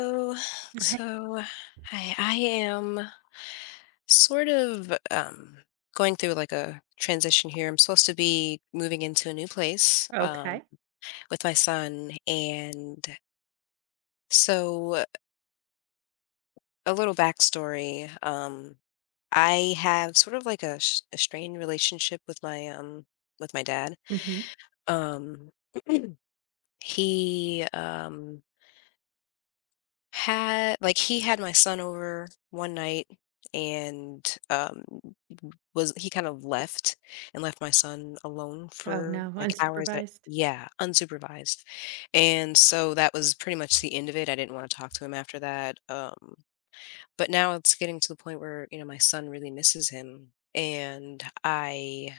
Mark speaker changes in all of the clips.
Speaker 1: So,
Speaker 2: Okay.
Speaker 1: so, I am sort of going through like a transition here. I'm supposed to be moving into a new place,
Speaker 2: Okay.
Speaker 1: with my son. And so a little backstory. I have sort of like a, a strained relationship with my, with my dad.
Speaker 2: Mhm.
Speaker 1: Um he, had like he had my son over one night, and was he kind of left and left my son alone
Speaker 2: Oh
Speaker 1: for,
Speaker 2: no,
Speaker 1: like, hours that.
Speaker 2: unsupervised?
Speaker 1: Yeah, unsupervised, and so that was pretty much the end of it. I didn't wanna talk to him after that, but now it's getting to the point where, you know, my son really misses him. And I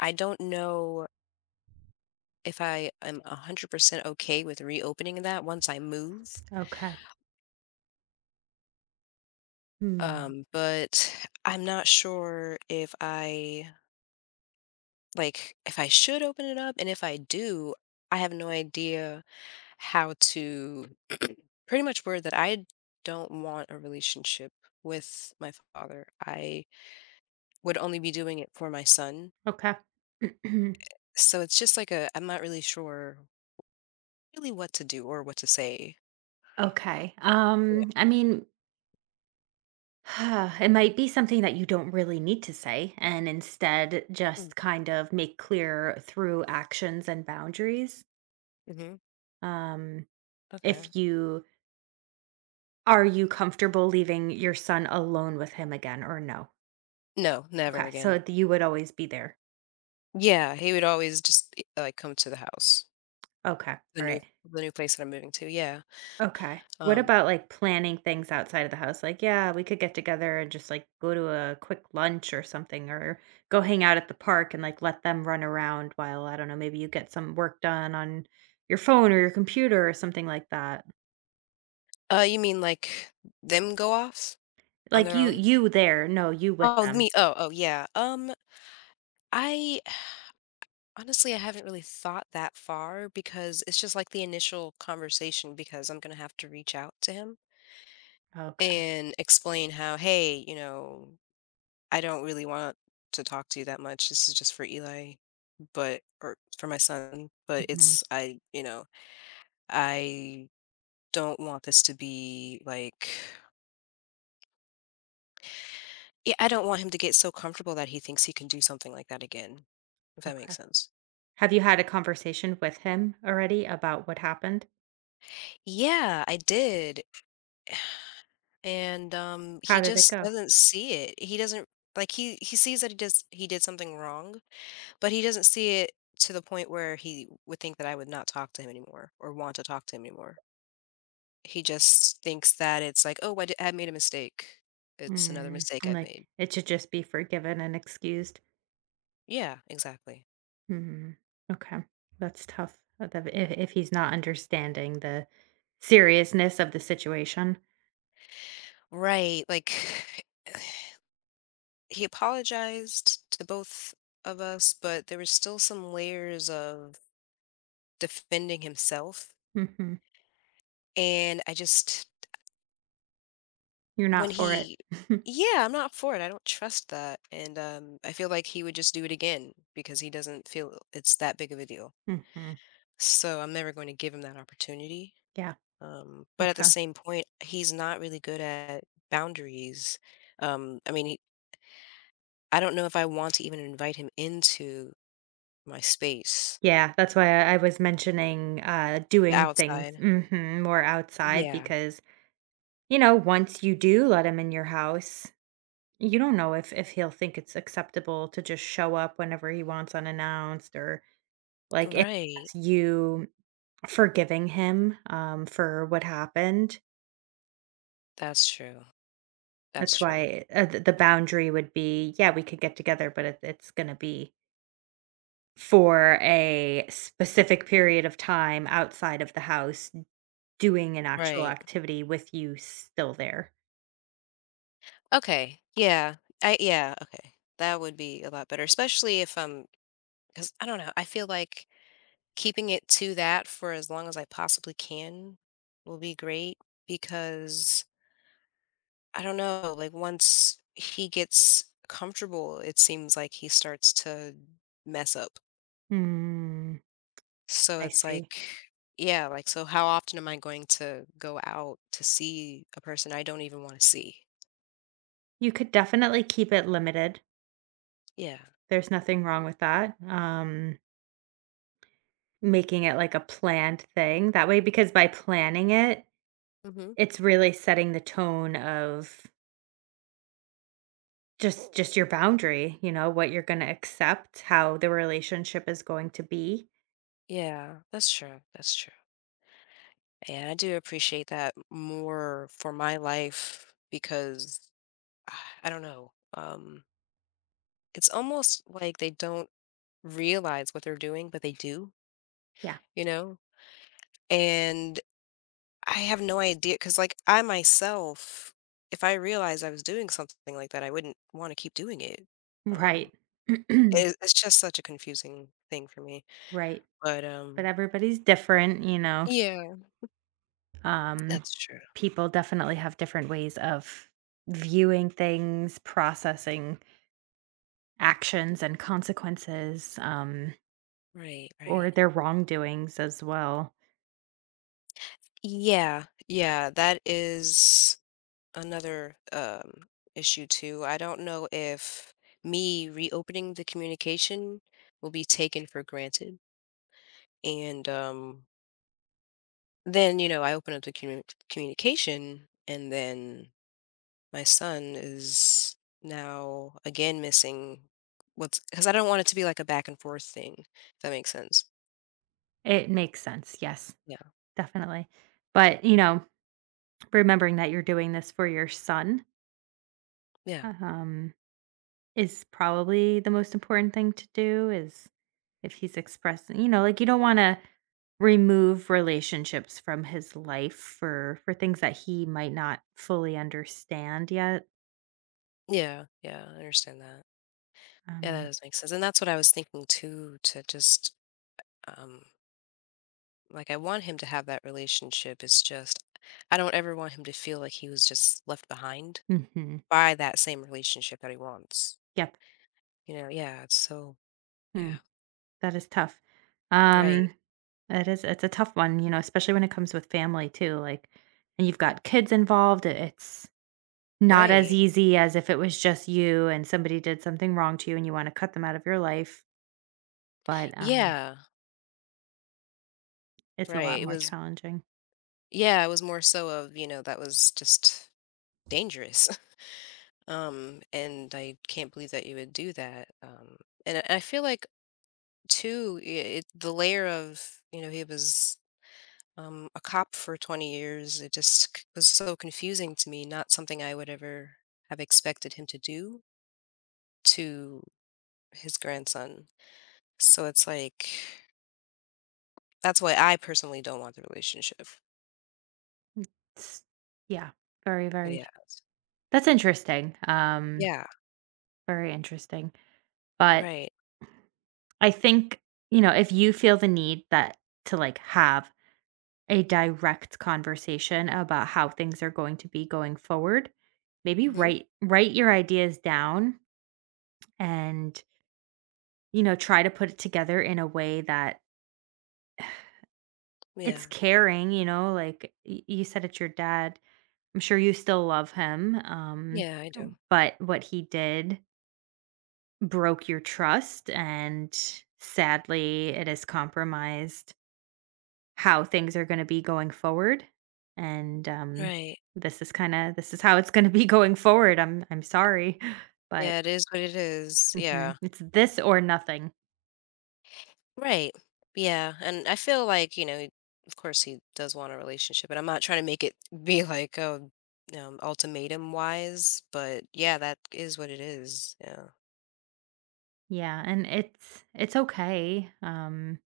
Speaker 1: I don't know if I am 100% okay with reopening that once I move,
Speaker 2: Okay. Hmm.
Speaker 1: but I'm not sure if I, like, if I should open it up. And if I do, I have no idea how to pretty much word that I don't want a relationship with my father. I would only be doing it for my son.
Speaker 2: Okay.
Speaker 1: So it's just like a, I'm not really sure really what to do or what to say.
Speaker 2: Okay.
Speaker 1: Yeah.
Speaker 2: It might be something that you don't really need to say, and instead just kind of make clear through actions and boundaries.
Speaker 1: Mm-hmm.
Speaker 2: Um,
Speaker 1: Okay.
Speaker 2: if you Are you comfortable leaving your son alone with him again or no?
Speaker 1: No, never
Speaker 2: Okay.
Speaker 1: again.
Speaker 2: So you would always be there.
Speaker 1: Yeah, he would always just like come to the house,
Speaker 2: Okay.
Speaker 1: the
Speaker 2: All
Speaker 1: new,
Speaker 2: right.
Speaker 1: the new place that I'm moving to. Yeah.
Speaker 2: Okay. What
Speaker 1: Um
Speaker 2: about like planning things outside of the house? Like, yeah, we could get together and just like go to a quick lunch or something, or go hang out at the park and like let them run around while, I don't know, maybe you get some work done on your phone or your computer or something like that.
Speaker 1: uh you mean like them go off on
Speaker 2: Like,
Speaker 1: their
Speaker 2: you,
Speaker 1: own?
Speaker 2: you there? No, you with
Speaker 1: Oh,
Speaker 2: them.
Speaker 1: me, oh, oh, yeah, I honestly, I haven't really thought that far because it's just like the initial conversation, because I'm gonna have to reach out to him
Speaker 2: Okay.
Speaker 1: and explain how, "Hey, you know, I don't really want to talk to you that much. This is just for Eli, but, or for my son, but
Speaker 2: hmm
Speaker 1: it's, I, you know, I don't want this to be like." Yeah, I don't want him to get so comfortable that he thinks he can do something like that again, if that
Speaker 2: Okay.
Speaker 1: makes sense.
Speaker 2: Have you had a conversation with him already about what happened?
Speaker 1: Yeah, I did. And,
Speaker 2: How
Speaker 1: he
Speaker 2: did it
Speaker 1: just
Speaker 2: go?
Speaker 1: doesn't see it. He doesn't, like, he sees that he does, he did something wrong, but he doesn't see it to the point where he would think that I would not talk to him anymore or want to talk to him anymore. He just thinks that it's like, "Oh, I di, I made a mistake. It's another mistake
Speaker 2: I'm
Speaker 1: I've
Speaker 2: like,
Speaker 1: made."
Speaker 2: it should just be forgiven and excused.
Speaker 1: Yeah, exactly.
Speaker 2: Hmm, okay. That's tough, that if he's not understanding the seriousness of the situation.
Speaker 1: Right, like, he apologized to both of us, but there was still some layers of defending himself,
Speaker 2: Mhm.
Speaker 1: and I just.
Speaker 2: You're not
Speaker 1: When
Speaker 2: for it.
Speaker 1: he. Yeah, I'm not for it, I don't trust that, and, I feel like he would just do it again because he doesn't feel it's that big of a deal.
Speaker 2: Mhm.
Speaker 1: So, I'm never going to give him that opportunity,
Speaker 2: Yeah,
Speaker 1: but at the
Speaker 2: okay.
Speaker 1: same point, he's not really good at boundaries. I mean, he, I don't know if I want to even invite him into my space,
Speaker 2: Yeah, that's why I was mentioning,
Speaker 1: the
Speaker 2: doing things,
Speaker 1: outside.
Speaker 2: mhm, more outside
Speaker 1: Yeah.
Speaker 2: because, you know, once you do let him in your house, you don't know if he'll think it's acceptable to just show up whenever he wants unannounced, or, like, if
Speaker 1: Right.
Speaker 2: that's you forgiving him, for what happened.
Speaker 1: That's true. That's
Speaker 2: That's
Speaker 1: true.
Speaker 2: why, the boundary would be, yeah, we could get together, but it's gonna be for a specific period of time outside of the house doing an actual
Speaker 1: Right.
Speaker 2: activity with you still there.
Speaker 1: Okay. Yeah. I, yeah, okay. That would be a lot better, especially if I'm. 'Cause I don't know, I feel like keeping it to that for as long as I possibly can will be great because, I don't know, like once he gets comfortable, it seems like he starts to mess up.
Speaker 2: Mm,
Speaker 1: So
Speaker 2: I
Speaker 1: it's
Speaker 2: see.
Speaker 1: like, yeah, like, so how often am I going to go out to see a person I don't even want to see?
Speaker 2: You could definitely keep it limited.
Speaker 1: Yeah.
Speaker 2: There's nothing wrong with that. Making it like a planned thing, that way, because by planning it,
Speaker 1: Hmm.
Speaker 2: it's really setting the tone of just your boundary, you know, what you're gonna accept, how the relationship is going to be.
Speaker 1: Yeah, that's true. That's true. And I do appreciate that more for my life because, ah, I don't know. It's almost like they don't realize what they're doing, but they do,
Speaker 2: Yeah.
Speaker 1: you know? And I have no idea because, like, I myself, if I realized I was doing something like that, I wouldn't want to keep doing it. Um,
Speaker 2: Right.
Speaker 1: it's just such a confusing thing for me.
Speaker 2: Right.
Speaker 1: But,
Speaker 2: But everybody's different, you know,
Speaker 1: yeah,
Speaker 2: um,
Speaker 1: that's true.
Speaker 2: people definitely have different ways of viewing things, processing actions and consequences,
Speaker 1: Right, right.
Speaker 2: or their wrongdoings as well.
Speaker 1: Yeah, yeah, that is another, issue too. I don't know if me reopening the communication will be taken for granted. And, then, you know, I open up the communication, and then my son is now again missing what's, because I don't want it to be like a back and forth thing, if that makes sense.
Speaker 2: It makes sense. Yes,
Speaker 1: Yeah.
Speaker 2: definitely. But, you know, remembering that you're doing this for your son,
Speaker 1: Yeah.
Speaker 2: um, is probably the most important thing to do. Is if he's expressing, you know, like, you don't wanna remove relationships from his life for things that he might not fully understand yet.
Speaker 1: Yeah. Yeah, I understand that. Yeah, that
Speaker 2: Um,
Speaker 1: does make sense. And that's what I was thinking too, to just. Um, Like, I want him to have that relationship, it's just I don't ever want him to feel like he was just left behind
Speaker 2: mhm,
Speaker 1: by that same relationship that he wants.
Speaker 2: yep,
Speaker 1: You know? Yeah, it's so, yeah.
Speaker 2: mm, that is tough.
Speaker 1: Right.
Speaker 2: Um, that is, it's a tough one, you know, especially when it comes with family too, like, and you've got kids involved, I it's not as
Speaker 1: Right.
Speaker 2: easy as if it was just you and somebody did something wrong to you and you wanna cut them out of your life, but, um,
Speaker 1: Yeah.
Speaker 2: it's a lot
Speaker 1: Right. It
Speaker 2: more
Speaker 1: was,
Speaker 2: challenging.
Speaker 1: yeah, it was more so of, you know, that was just dangerous. And I can't believe that you would do that. And I feel like too, I it, the layer of, you know, he was, a cop for 20 years. It just was so confusing to me, not something I would ever have expected him to do to his grandson. So it's like, that's why I personally don't want the relationship.
Speaker 2: It's, yeah, very, very,
Speaker 1: Yeah.
Speaker 2: that's interesting,
Speaker 1: Yeah.
Speaker 2: very interesting, but
Speaker 1: Right.
Speaker 2: I think, you know, if you feel the need that to, like, have a direct conversation about how things are going to be going forward, maybe
Speaker 1: Hmm.
Speaker 2: write your ideas down and, you know, try to put it together in a way that
Speaker 1: Yeah.
Speaker 2: it's caring, you know, like, y you said it's your dad. I'm sure you still love him,
Speaker 1: Yeah, I do.
Speaker 2: but what he did broke your trust and sadly it has compromised how things are going to be going forward. And um,
Speaker 1: Right.
Speaker 2: this is how it's going to be, going forward. I'm sorry, but,
Speaker 1: Yeah, it is what it is. Yeah.
Speaker 2: mhm, it's this or nothing.
Speaker 1: Right. Yeah. And I feel like, you know, of course he does want a relationship, and I'm not trying to make it be like, oh, ultimatum wise, but yeah, that is what it is. Yeah.
Speaker 2: Yeah, and it's okay, um,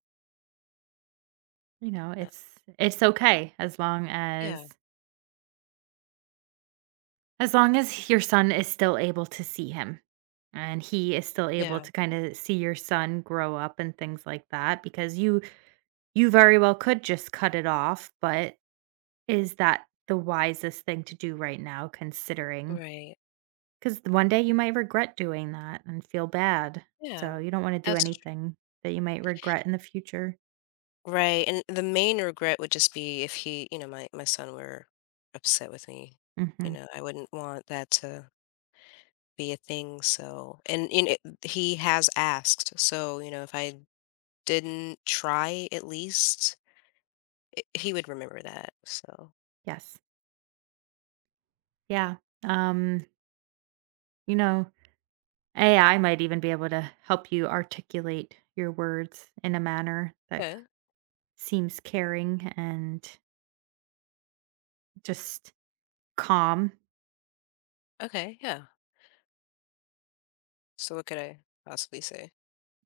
Speaker 2: you know,
Speaker 1: Yeah.
Speaker 2: it's okay as long as
Speaker 1: Yeah.
Speaker 2: your son is still able to see him and he is still able
Speaker 1: Yeah.
Speaker 2: to kind of see your son grow up and things like that. Because you very well could just cut it off, but is that the wisest thing to do right now? Considering,
Speaker 1: Right.
Speaker 2: because one day you might regret doing that and feel bad, so
Speaker 1: Yeah.
Speaker 2: you don't wanna do
Speaker 1: That's tr-
Speaker 2: anything that you might regret in the future.
Speaker 1: right. And the main regret would just be if he, you know, my son were upset with me. You
Speaker 2: Mhm.
Speaker 1: know, I wouldn't want that to be a thing. So, and, you know, he has asked. So, you know, if I didn't try at least. He would remember that, so
Speaker 2: Yes. Yeah. Um, you know, AI might even be able to help you articulate your words in a manner that
Speaker 1: yeah,
Speaker 2: seems caring and just calm.
Speaker 1: okay, yeah. So what could I possibly say?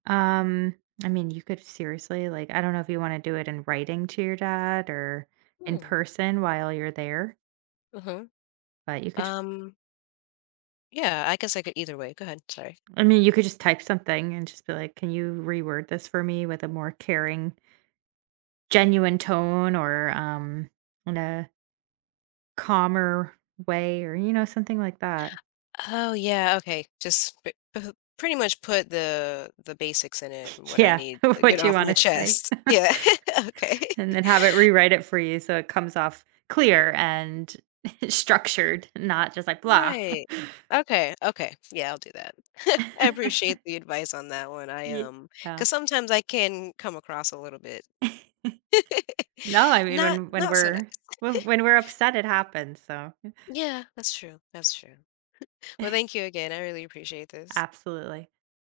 Speaker 2: Um, I mean, you could seriously, like, I don't know if you wanna do it in writing to your dad or in
Speaker 1: Hmm,
Speaker 2: person while you're there,
Speaker 1: mhm,
Speaker 2: but you could just
Speaker 1: um, yeah, I guess I could either way. Go ahead, sorry.
Speaker 2: I mean, you could just type something and just be like, "Can you reword this for me with a more caring, genuine tone or, in a calmer way?" Or, you know, something like that.
Speaker 1: Oh, yeah, okay, just p p pretty much put the basics in it and what I
Speaker 2: Yeah,
Speaker 1: need to get
Speaker 2: what you
Speaker 1: off my
Speaker 2: wanna say,
Speaker 1: chest. Yeah, okay.
Speaker 2: and then have it rewrite it for you so it comes off clear and structured, not just like blah.
Speaker 1: Right. Okay, okay, yeah, I'll do that. I appreciate the advice on that one, I,
Speaker 2: Yeah.
Speaker 1: because sometimes I can come across a little bit
Speaker 2: No, I mean,
Speaker 1: not, not so nice.
Speaker 2: when we're upset, it happens, so
Speaker 1: Yeah, that's true. That's true. Well, thank you again. I really appreciate this.
Speaker 2: absolutely.